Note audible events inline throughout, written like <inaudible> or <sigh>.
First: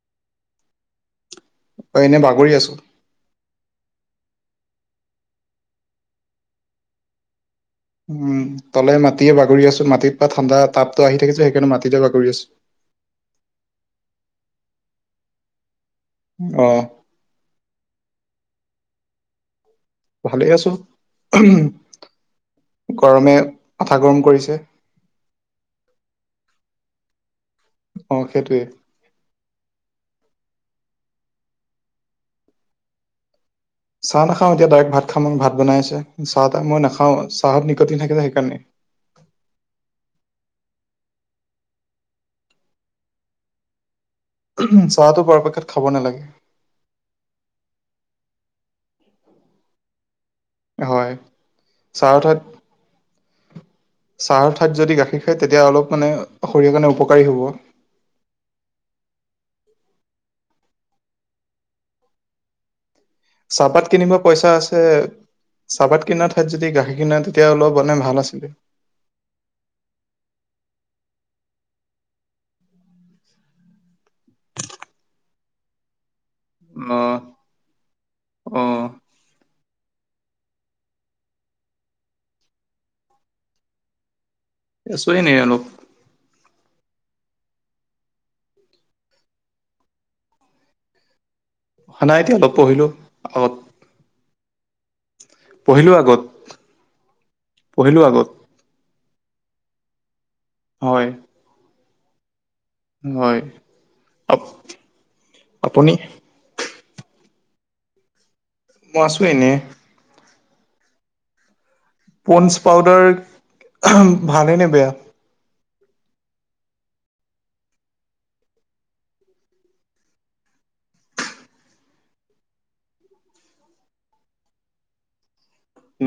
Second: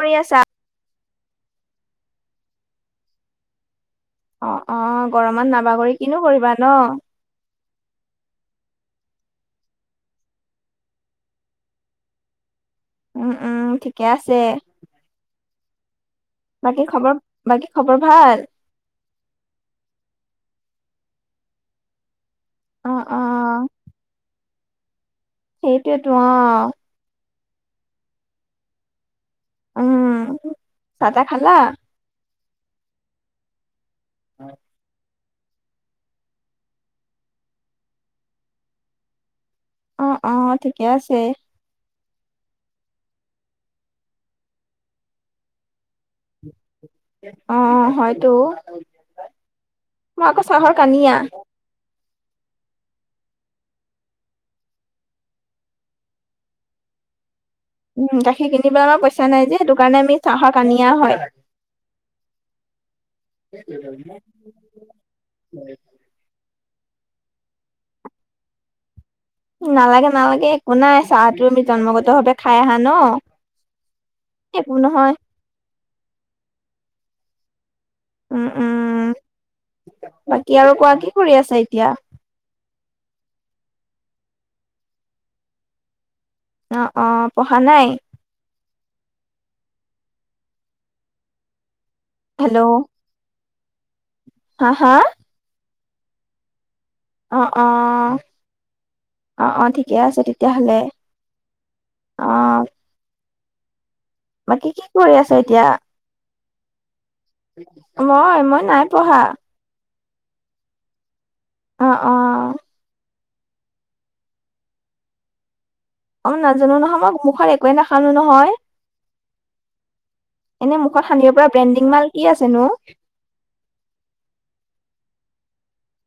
কৰি আছা? অ এনে বাগৰি আছোঁ। অ, অ, গৰমত নাবাগৰি কিনো কৰিবা ন'! উম, তলে-মাটিয়ে বাগৰি আছো, মাটিত পা ঠাণ্ডা তাপটো আহি থাকে যে সেইকাৰণে মাটিতে বাগৰি আছো। উম উম, ঠিকে আছে। অ বাকী খবৰ, বাকী খবৰ ভাল? ভালেই আছো, উহুম, অ অ গৰমে মাথা গৰম কৰিছে। সেইটোয়েতো অ'। অ, সেইটোয়ে। উম, চাহ-টা খালা? চাহ নাখাওঁ এতিয়া ডাইৰেক্ট ভাত খাম মই। ভাত বনাই আছে, চাহ- তাহ মই নাখাওঁ। চাহত নিকটিন থাকে যে সেইকাৰণে। অ অ, ঠিকে আছেই। চাহটো পৰাপেক্ষত খাব নালাগে। অ হয়তো, মই আকৌ চাহৰ হয় কানিয়া। চাহৰ ঠাইত চাহৰ ঠাইত যদি গাখীৰ খায় তেতিয়া অলপ মানে শৰীৰৰ কাৰণে উপকাৰী হ'ব। উম, গাখীৰ কিনিবলৈ আমাৰ পইচা নাই যে সেইটো কাৰণে আমি চাহৰ কানিয়া হয়। <inaudible> চাহপাত কিনিব পইচা আছে, চাহপাত কিনাৰ ঠাইত যদি গাখীৰ কিনা তেতিয়া অলপ মানে ভাল আছিলে। নালাগে নালাগে, একো নাই চাহটো আমি জন্মগত ভাৱে খাই আহা ন'। একো নহয়। অহ উম উম, বাকী আৰু কোৱা কি কৰি আছা এতিয়া? আছো এনেই অলপ। অহ অহ, পঢ়া নাই? সদায় এতিয়া হেল্ল'। নপঢ়িলো, আ হা হা পঢ়িলো আগত অহ পঢ়িলো অহ, আগত অ অ ঠিকে আছে তেতিয়াহলে হয় অহ হয় আপ- বাকী কি কৰি আছা এতিয়া, আপুনি মই মই নাই মই পঢ়া আছো এনে অ অ পন্দছ পাউদাৰ ভালে নে বেয়া অহ নাজানো নহয় মই, মুখত একোৱে নাহানো নহয়। এনে মুখত সানিব পৰা ব্ৰেণ্ডিং মাল কি আছেনো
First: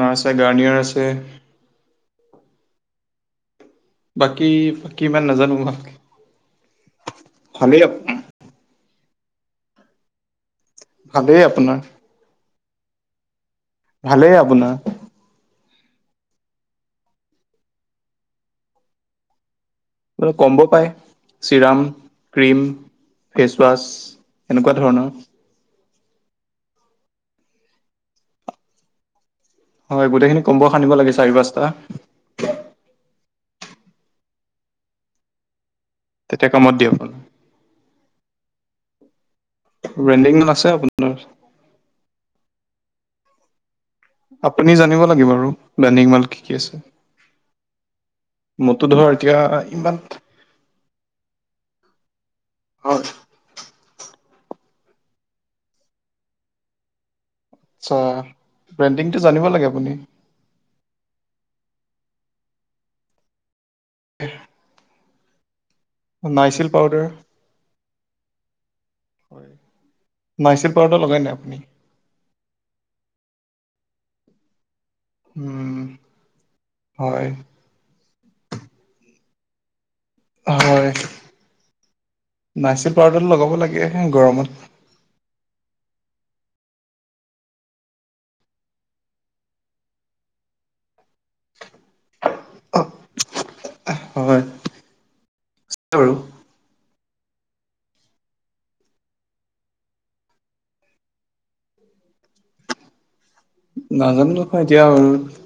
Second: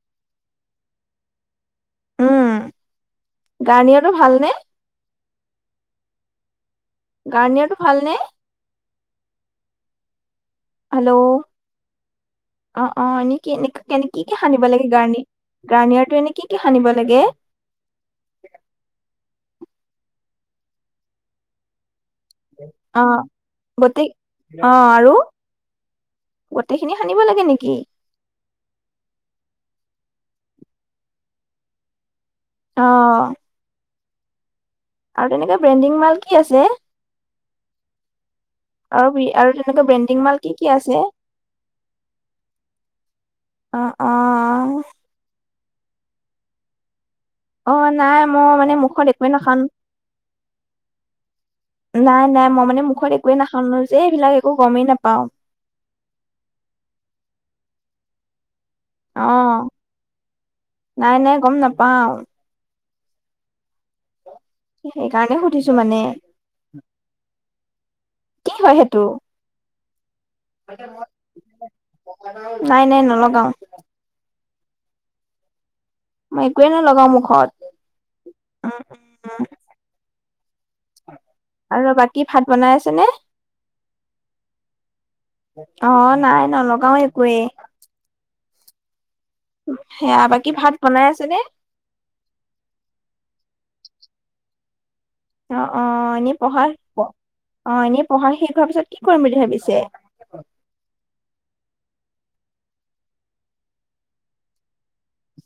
নাই আছে, গাৰ্নিয়াৰ আছে। উম, গাৰ্নিয়াৰ বাকী ফাকী ইমান নাজানো মই গাৰ্ণিয়াৰটো ভাল নে? হেল্ল, ভালেই আপোনাৰ অ অ এনেকে এনে কেনেকে ভালেই সানিব আপোনাৰ লাগে গাৰ্ণিয়াৰ গাৰ্নিয়াৰটো এনে কি কি সানিব লাগে? অৰু কম্বো পাই চিৰাম। ক্ৰীম, অ গোটেই ফেচৱাছ অ এনেকুৱা ধৰণৰ আৰু গোটেইখিনি সানিব লাগে নেকি? হয়, গোটেইখিনি কম্ব সানিবলে বিচাৰিবা চোৱা অহ আৰু তেনেকে ব্ৰেণ্ডিং মাল কি তেতিয়া আছে, কামত দিয়ে আপোনাৰ আৰু কি আৰু এনেকুৱা ব্ৰেণ্ডিং মাল কি কি আছে? অহ অহ আপুনি জানিব লাগিব আৰু ব্ৰেণ্ডিং মাল কি কি আছে অ নাই, মই মানে মোৰতো মুখত ধৰ একোৱেই এতিয়া নাহানোঁ ইমান নাই নাই, মই মানে মুখত একোৱে নাহানো যে এইবিলাক একো গমেই নাপাওঁ। আচ্ছা ব্ৰেণ্ডিংটো জানিব অ', লাগে আপুনি নাই নাই গম নাপাওঁ উম। সেইকাৰণে সুধিছো মানে নাইছিলি পাউদাৰ কি হয় সেইটো? নাইচিল পাউদাৰ লগাই নাই নাই নাই নলগাওঁ উম মই একোৱেই নলগাওঁ হয় মুখত উম। হয়, আৰু বাকী ভাত বনাই আছে নাইছিল নে? পাউদাৰটো লগাব লাগেহে গৰমত অহ নাই, নলগাওঁ একোৱেই সেয়া বাকী ভাত বনাই আছে নে। অ', হয়। অ অ বাৰু এনে পঢ়াৰ অ এনে পঢ়া শেষ হোৱাৰ পিছত কি কৰিম বুলি ভাবিছে। নাজানো নহয় এতিয়া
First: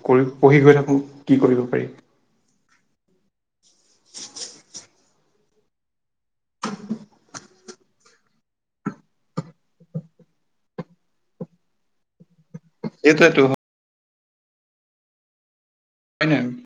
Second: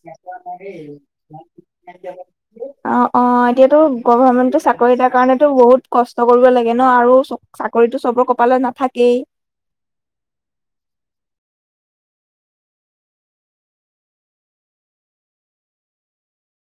কৰি পঢ়ি গৈ থাকো কি কৰিব পাৰি। অ অ এতিয়াতো গভৰমেণ্টৰ চাকৰি এটাৰ কাৰণেতো বহুত কষ্ট কৰিব লাগে ন আৰু। চাকৰিতো চবৰ কপালত নাথাকেই। এইটোয়েটো। হয়নে।